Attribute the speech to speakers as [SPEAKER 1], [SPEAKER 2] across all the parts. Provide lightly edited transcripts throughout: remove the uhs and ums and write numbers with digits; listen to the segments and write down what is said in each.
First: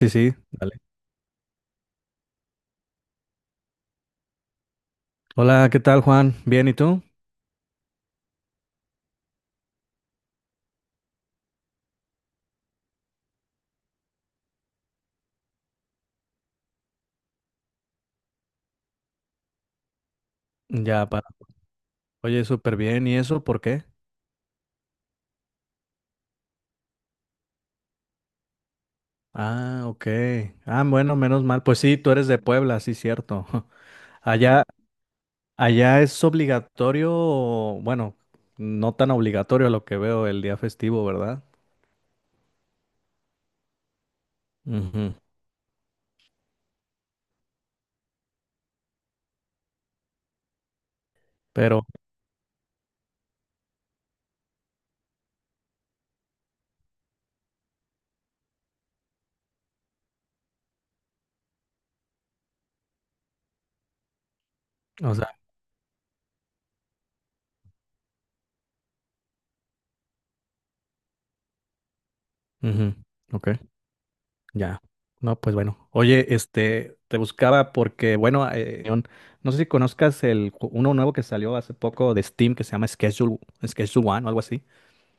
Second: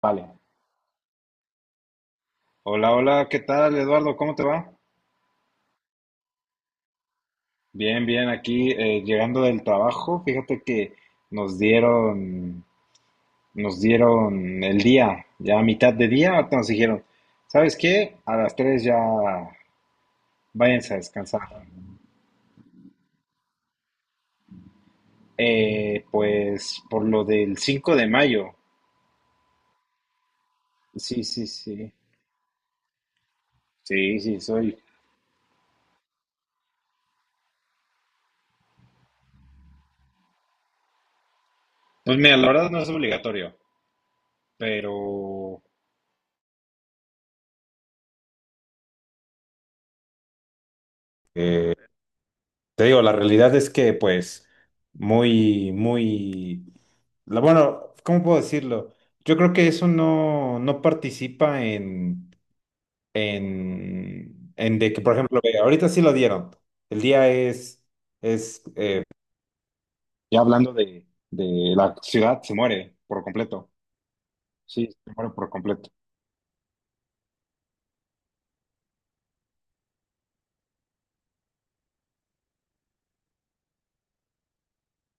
[SPEAKER 1] Sí, sí,
[SPEAKER 2] Vale.
[SPEAKER 1] dale.
[SPEAKER 2] Hola, hola, ¿qué tal, Eduardo? ¿Cómo te va?
[SPEAKER 1] Hola, ¿qué tal, Juan? Bien, ¿y tú?
[SPEAKER 2] Bien, bien, aquí llegando del trabajo. Fíjate que nos dieron, nos dieron el día, ya a mitad de día, ahorita nos dijeron, ¿sabes qué? A las 3 ya váyanse a
[SPEAKER 1] Ya, para.
[SPEAKER 2] descansar.
[SPEAKER 1] Oye, súper bien. ¿Y eso por qué?
[SPEAKER 2] Pues por lo del 5 de mayo.
[SPEAKER 1] Ah, ok. Ah, bueno,
[SPEAKER 2] Sí,
[SPEAKER 1] menos
[SPEAKER 2] sí,
[SPEAKER 1] mal. Pues
[SPEAKER 2] sí.
[SPEAKER 1] sí, tú eres de Puebla, sí, cierto.
[SPEAKER 2] Sí, sí,
[SPEAKER 1] Allá,
[SPEAKER 2] soy.
[SPEAKER 1] allá es obligatorio, bueno, no tan obligatorio a lo que veo el día festivo, ¿verdad?
[SPEAKER 2] Pues mira, la verdad no es obligatorio,
[SPEAKER 1] Ujú.
[SPEAKER 2] pero.
[SPEAKER 1] Pero,
[SPEAKER 2] Te digo, la realidad es que, pues, muy, muy, bueno, ¿cómo puedo decirlo? Yo creo que eso no participa en, de que, por
[SPEAKER 1] o sea,
[SPEAKER 2] ejemplo, ve, ahorita sí lo dieron. El día es, eh, ya hablando de la ciudad, se
[SPEAKER 1] ujú,
[SPEAKER 2] muere por
[SPEAKER 1] ok.
[SPEAKER 2] completo.
[SPEAKER 1] Ya.
[SPEAKER 2] Sí, se muere
[SPEAKER 1] No,
[SPEAKER 2] por
[SPEAKER 1] pues bueno.
[SPEAKER 2] completo.
[SPEAKER 1] Oye, este, te buscaba porque, bueno, no sé si conozcas el uno nuevo que salió hace poco de Steam que se llama Schedule One o algo así.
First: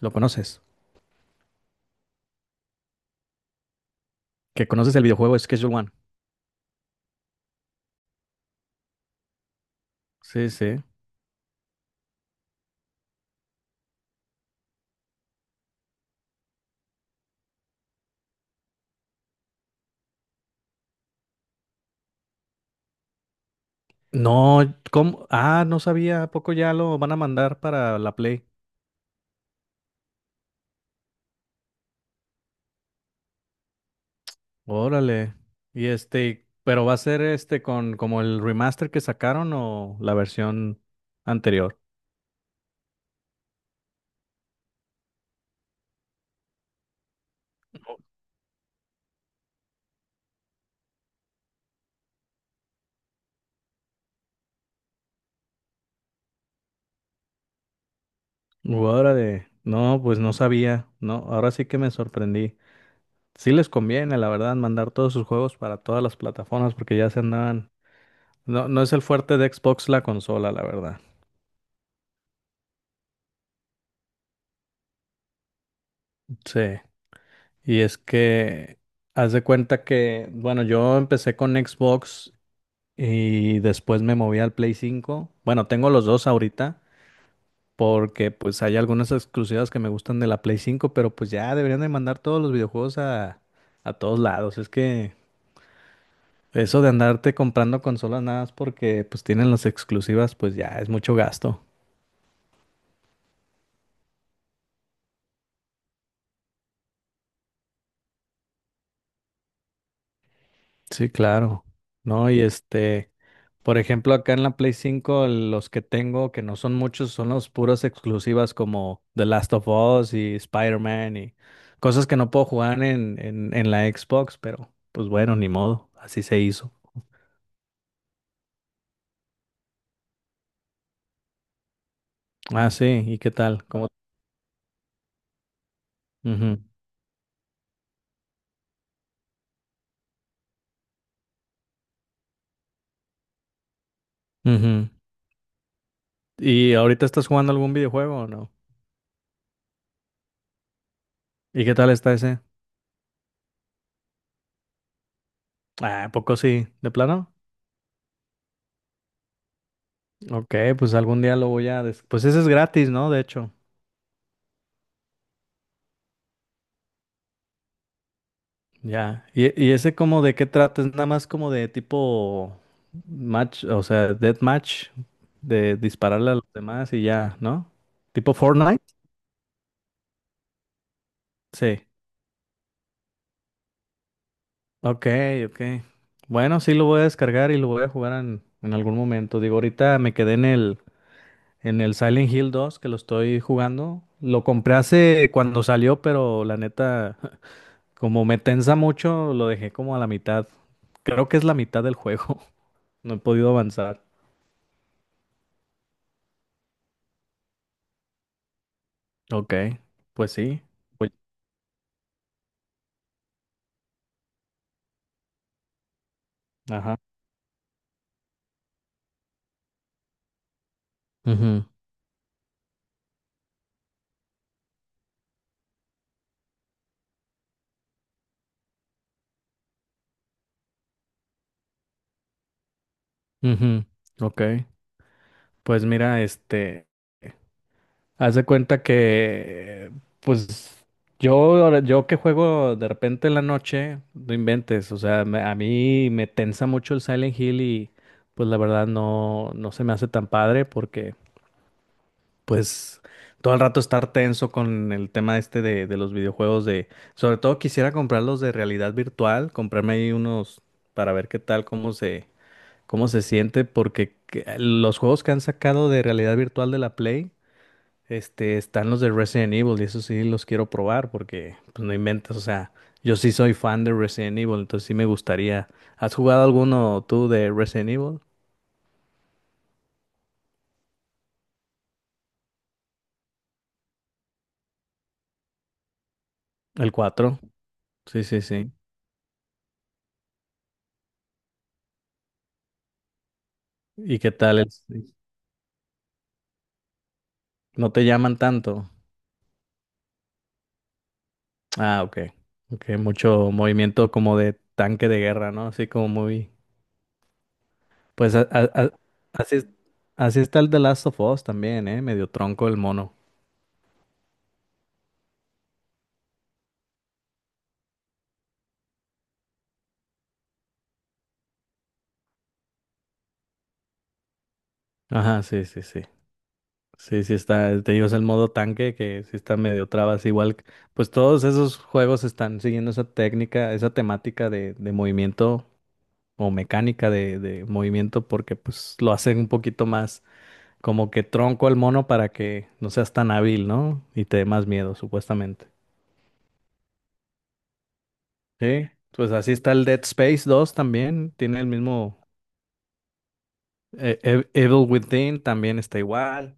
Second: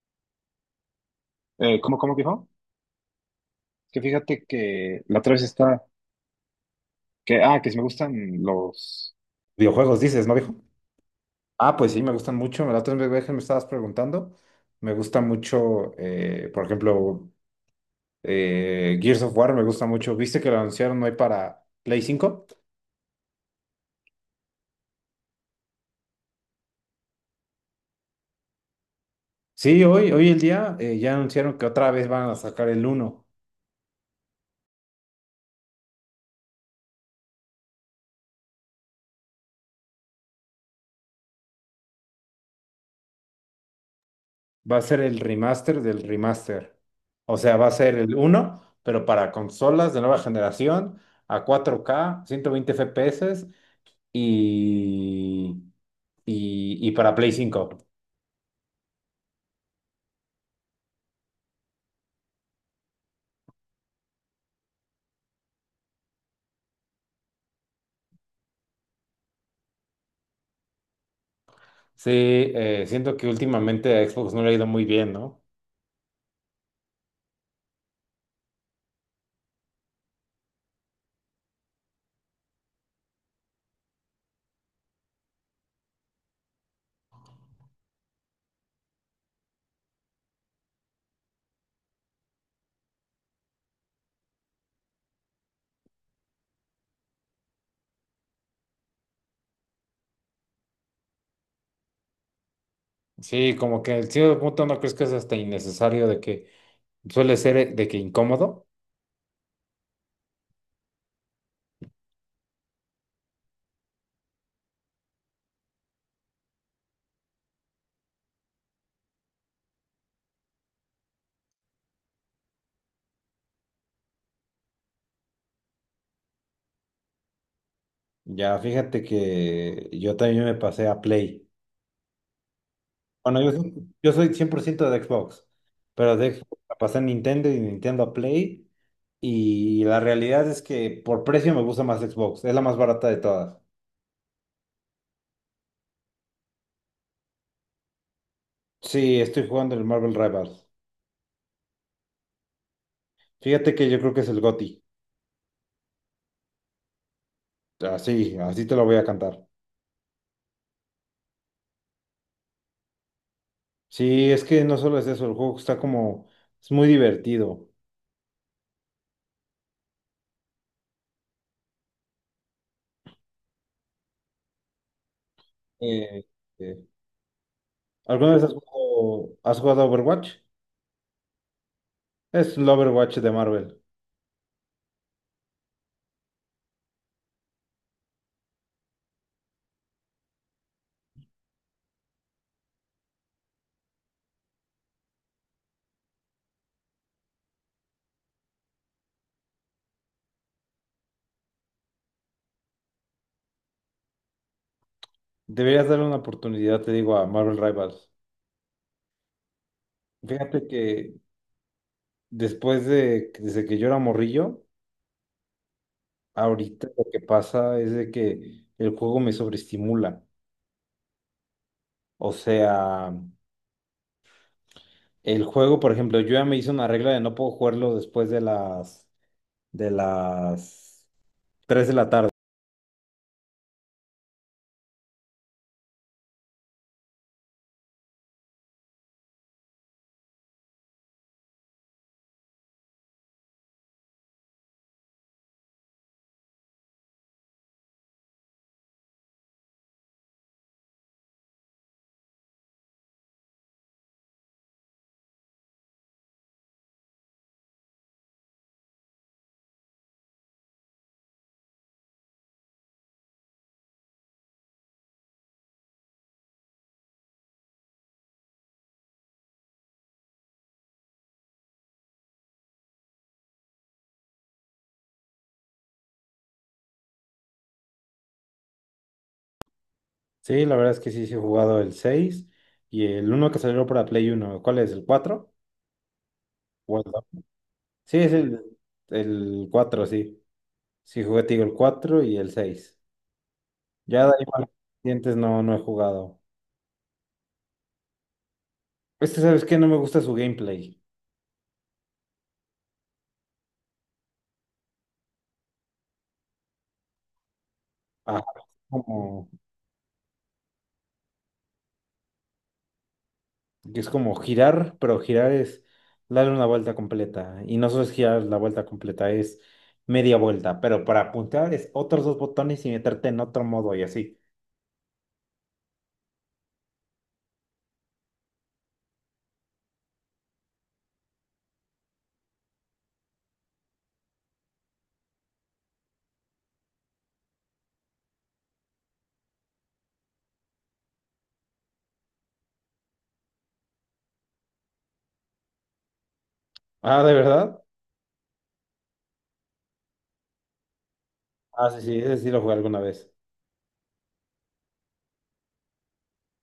[SPEAKER 1] ¿Lo conoces?
[SPEAKER 2] ¿Cómo dijo? Que fíjate
[SPEAKER 1] ¿Que conoces
[SPEAKER 2] que
[SPEAKER 1] el
[SPEAKER 2] la otra
[SPEAKER 1] videojuego
[SPEAKER 2] vez
[SPEAKER 1] Schedule
[SPEAKER 2] está,
[SPEAKER 1] One?
[SPEAKER 2] que si me gustan los videojuegos, dices, ¿no,
[SPEAKER 1] Sí,
[SPEAKER 2] dijo?
[SPEAKER 1] sí.
[SPEAKER 2] Ah, pues sí, me gustan mucho. La otra vez que me estabas preguntando, me gusta mucho, por ejemplo, Gears of War, me gusta mucho. ¿Viste que lo anunciaron hoy para Play 5?
[SPEAKER 1] No, ¿cómo? Ah, no sabía, ¿a poco ya lo van a mandar para la Play?
[SPEAKER 2] Sí, hoy el día ya anunciaron que otra vez van a sacar el uno.
[SPEAKER 1] Órale. Y este, pero va a ser este con como el remaster que sacaron o la versión anterior.
[SPEAKER 2] Va a ser el remaster del remaster. O sea, va a ser el uno, pero para consolas de nueva generación, a 4K 120 FPS y, y para Play 5.
[SPEAKER 1] Órale. No, pues no sabía. No, ahora sí que me sorprendí. Sí les conviene, la verdad, mandar todos sus juegos para todas las plataformas porque ya se andaban. No, no es el fuerte de Xbox la consola, la verdad.
[SPEAKER 2] Sí, siento que últimamente a Xbox no le ha ido muy bien, ¿no?
[SPEAKER 1] Sí. Y es que haz de cuenta que, bueno, yo empecé con Xbox y después me moví al Play 5. Bueno, tengo los dos ahorita porque pues hay algunas exclusivas que me gustan de la Play 5, pero pues ya deberían de mandar todos los videojuegos a todos lados. Es que eso de andarte comprando consolas nada más porque pues tienen las exclusivas, pues ya es mucho gasto.
[SPEAKER 2] Sí, como que en cierto punto no crees que es hasta innecesario de que suele ser de que incómodo.
[SPEAKER 1] Sí, claro. No, y este, por ejemplo, acá en la Play 5 los que tengo, que no son muchos, son los puras exclusivas como The Last of Us y Spider-Man y cosas que no puedo jugar en la Xbox, pero pues bueno, ni modo, así se hizo.
[SPEAKER 2] Ya, fíjate que yo también me pasé a Play.
[SPEAKER 1] Ah, sí, ¿y qué
[SPEAKER 2] Bueno, yo,
[SPEAKER 1] tal? ¿Cómo?
[SPEAKER 2] soy- yo soy 100% de Xbox, pero de
[SPEAKER 1] Ujú,
[SPEAKER 2] Xbox me pasé a Nintendo y de Nintendo a Play. Y la realidad es que por precio me gusta más Xbox, es la más barata de todas.
[SPEAKER 1] ujú. ¿Y ahorita estás jugando algún videojuego o no?
[SPEAKER 2] Sí, estoy jugando el Marvel Rivals.
[SPEAKER 1] ¿Y qué tal está ese?
[SPEAKER 2] Fíjate que yo creo que es el GOTY.
[SPEAKER 1] Ah, ¿a poco sí? ¿De plano?
[SPEAKER 2] Así, así te lo voy a cantar.
[SPEAKER 1] Ok, pues algún día lo voy a. Pues ese es gratis, ¿no? De hecho,
[SPEAKER 2] Sí, es que no solo es eso, el juego está como, es muy divertido.
[SPEAKER 1] ya. ¿Y ese como de qué trata? ¿Es nada más como de tipo match, o sea, death match, de
[SPEAKER 2] Eh,
[SPEAKER 1] dispararle a los
[SPEAKER 2] eh,
[SPEAKER 1] demás y ya, ¿no?
[SPEAKER 2] ¿Alguna
[SPEAKER 1] ¿Tipo
[SPEAKER 2] vez has
[SPEAKER 1] Fortnite?
[SPEAKER 2] jugado, has jugado a Overwatch?
[SPEAKER 1] Sí.
[SPEAKER 2] Es el Overwatch de Marvel.
[SPEAKER 1] Ok, ok. Bueno, sí lo voy a descargar y lo voy a jugar en algún momento. Digo, ahorita me quedé en el Silent Hill 2 que lo estoy jugando. Lo compré hace cuando salió, pero la neta, como me tensa mucho, lo dejé como a la mitad. Creo que es la mitad del juego. No he podido avanzar.
[SPEAKER 2] Deberías darle una oportunidad, te digo, a Marvel Rivals.
[SPEAKER 1] Ok, pues
[SPEAKER 2] Fíjate
[SPEAKER 1] sí. Pues,
[SPEAKER 2] que desde que yo era morrillo, ahorita
[SPEAKER 1] ajá.
[SPEAKER 2] lo que pasa es de que el juego me sobreestimula.
[SPEAKER 1] Ujú,
[SPEAKER 2] O sea, el juego, por ejemplo, yo ya me hice una regla de no puedo jugarlo después de las 3 de la tarde.
[SPEAKER 1] ujú, ok. Pues mira, este, haz de cuenta que, pues, yo, yo que juego de repente en la noche, no inventes. O sea, a mí me tensa mucho el Silent Hill y, pues, la verdad no se me hace tan padre porque pues todo el rato estar tenso con el tema este de los videojuegos de, sobre todo quisiera comprarlos de realidad virtual, comprarme ahí unos para ver qué tal, cómo se, siente, porque los juegos que han sacado de realidad virtual de la Play, este, están los de Resident Evil y eso sí los quiero probar porque, pues no inventas, o sea, yo sí soy fan de Resident Evil, entonces sí me gustaría. ¿Has jugado alguno tú de Resident Evil?
[SPEAKER 2] Sí, la verdad es que sí, sí he jugado el 6 y el uno que salió para Play Uno. ¿Cuál es? ¿El cuatro?
[SPEAKER 1] El
[SPEAKER 2] ¿O el dos?
[SPEAKER 1] cuatro.
[SPEAKER 2] Sí,
[SPEAKER 1] Sí,
[SPEAKER 2] es
[SPEAKER 1] sí,
[SPEAKER 2] el,
[SPEAKER 1] sí.
[SPEAKER 2] el 4. Sí, Sí, jugué, te digo, el 4 y el 6.
[SPEAKER 1] ¿Y
[SPEAKER 2] Ya de
[SPEAKER 1] qué
[SPEAKER 2] ahí
[SPEAKER 1] tal?
[SPEAKER 2] para
[SPEAKER 1] ¿Es?
[SPEAKER 2] dientes no he jugado.
[SPEAKER 1] ¿No te llaman tanto?
[SPEAKER 2] Este, ¿sabes qué? No me gusta su gameplay.
[SPEAKER 1] Ah, ok. Ok, mucho movimiento como de tanque de guerra, ¿no? Así como muy... Pues
[SPEAKER 2] Ah,
[SPEAKER 1] a- a- a-
[SPEAKER 2] como,
[SPEAKER 1] así, es- así está el The Last of Us también, ¿eh? Medio tronco el mono.
[SPEAKER 2] que es como girar, pero girar es darle una vuelta completa. Y no solo es girar la vuelta completa, es media vuelta. Pero para apuntar es otros dos botones y meterte en otro modo y así.
[SPEAKER 1] Ajá, sí, sí, sí. Sí, sí está, te digo, es el modo tanque que sí está medio trabas. Igual, pues todos esos juegos están siguiendo esa técnica, esa temática de movimiento o mecánica de movimiento porque pues lo hacen un poquito más como que tronco el mono para que no seas tan hábil, ¿no? Y te dé más miedo, supuestamente.
[SPEAKER 2] Ah, ¿de verdad?
[SPEAKER 1] Sí, pues así está el Dead Space dos también, tiene el
[SPEAKER 2] Ah, sí, sí,
[SPEAKER 1] mismo
[SPEAKER 2] ese sí lo jugué alguna vez.
[SPEAKER 1] Evil Within también está igual,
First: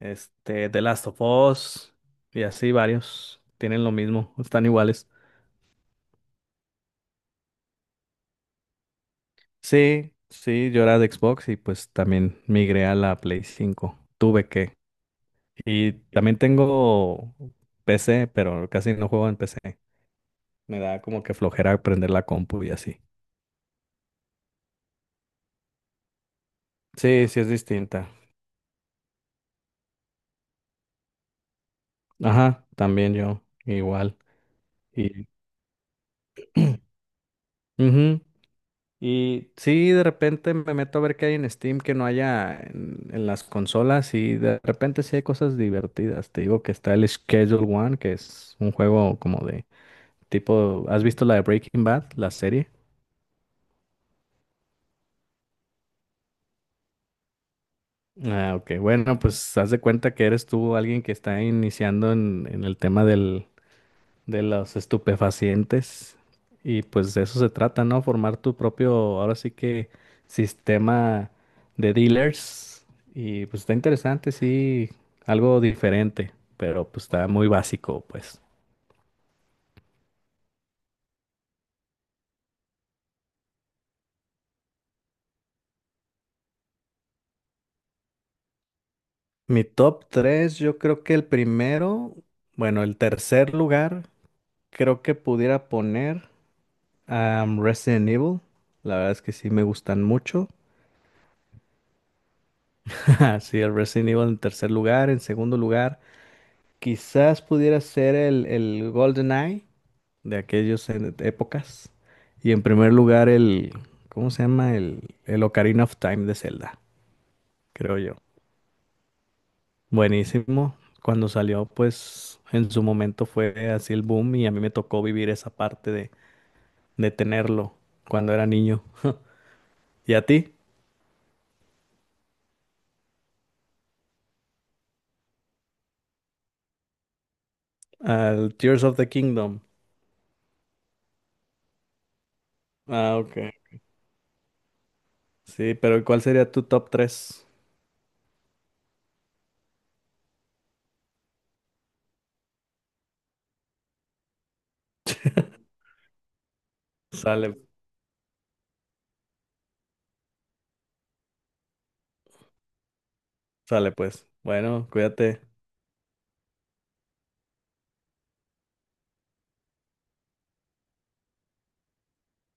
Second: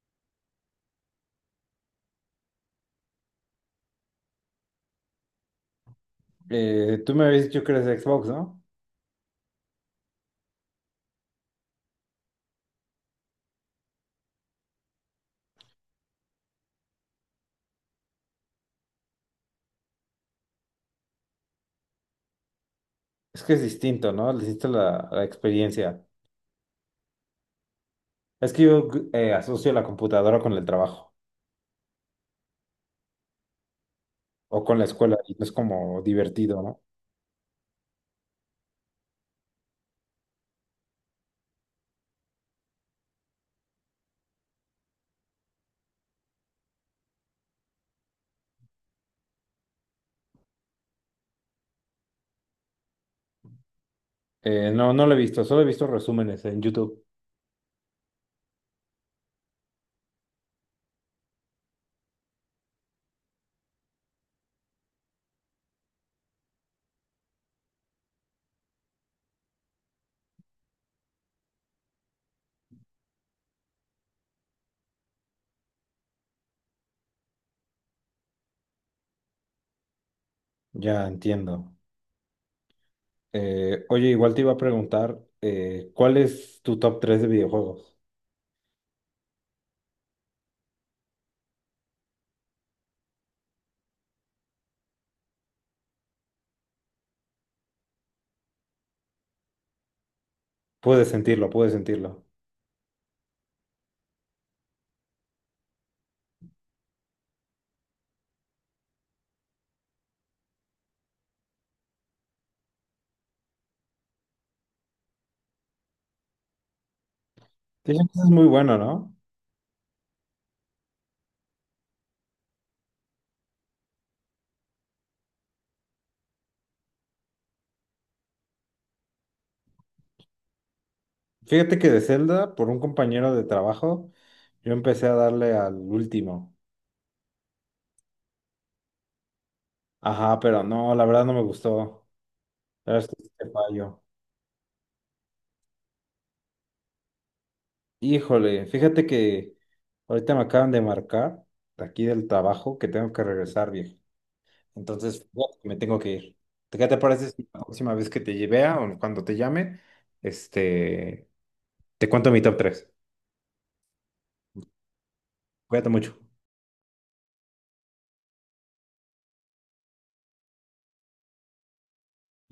[SPEAKER 1] este The Last of Us y así varios tienen lo mismo, están iguales.
[SPEAKER 2] Tú me habías dicho que eres de Xbox, ¿no?
[SPEAKER 1] Sí, sí, yo era de Xbox y pues también migré a la Play 5 tuve que. Y también tengo PC, pero casi no juego en PC. Me da como que flojera prender la compu y así.
[SPEAKER 2] Es que es distinto, ¿no? Le hiciste la experiencia.
[SPEAKER 1] Sí, sí es distinta.
[SPEAKER 2] Es que yo asocio la computadora con el trabajo
[SPEAKER 1] Ajá, también yo, igual.
[SPEAKER 2] o con la escuela
[SPEAKER 1] Y,
[SPEAKER 2] y no es como divertido, ¿no?
[SPEAKER 1] ujú. Y sí, de repente me meto a ver qué hay en Steam que no haya en las consolas y de repente sí hay cosas divertidas. Te digo que está el Schedule One, que es un juego como de tipo, ¿has visto la de Breaking Bad, la serie?
[SPEAKER 2] No, no lo he visto, solo he visto resúmenes en YouTube.
[SPEAKER 1] Ah, ok, bueno, pues haz de cuenta que eres tú alguien que está iniciando en el tema del de los estupefacientes. Y pues de eso se trata, ¿no? Formar tu propio, ahora sí que, sistema de dealers. Y pues está interesante, sí, algo diferente, pero pues está muy básico, pues.
[SPEAKER 2] Ya entiendo. Oye, igual te iba a preguntar, ¿cuál es tu top 3 de videojuegos?
[SPEAKER 1] Mi top tres yo creo que el primero, bueno, el tercer lugar, creo que pudiera poner a Resident Evil. La verdad es que sí me gustan mucho.
[SPEAKER 2] Puedes sentirlo, puedes sentirlo.
[SPEAKER 1] Sí, el Resident Evil en tercer lugar, en segundo lugar. Quizás pudiera ser el GoldenEye de aquellas épocas. Y en primer lugar, el, ¿cómo se llama? El Ocarina of Time de Zelda, creo
[SPEAKER 2] Dicen
[SPEAKER 1] yo.
[SPEAKER 2] es muy bueno, ¿no?
[SPEAKER 1] Buenísimo. Cuando salió, pues en su momento fue así el boom y a mí me tocó vivir esa parte de tenerlo cuando era niño. ¿Y a ti?
[SPEAKER 2] Fíjate que de Zelda, por un compañero de trabajo, yo empecé a darle al último.
[SPEAKER 1] Al Tears of the Kingdom.
[SPEAKER 2] Ajá, pero no, la verdad no me gustó. La verdad
[SPEAKER 1] Ah,
[SPEAKER 2] es que sí
[SPEAKER 1] ok.
[SPEAKER 2] te fallo.
[SPEAKER 1] Sí, pero ¿cuál sería tu top tres?
[SPEAKER 2] Híjole, fíjate que ahorita me acaban de marcar de aquí del trabajo que tengo que regresar, viejo. Entonces, fíjate que me tengo que ir. ¿Qué te parece si
[SPEAKER 1] Sale,
[SPEAKER 2] la próxima vez que te lleve o cuando te llame, este, te cuento mi top 3?
[SPEAKER 1] sale pues. Bueno, cuídate.
[SPEAKER 2] Cuídate mucho.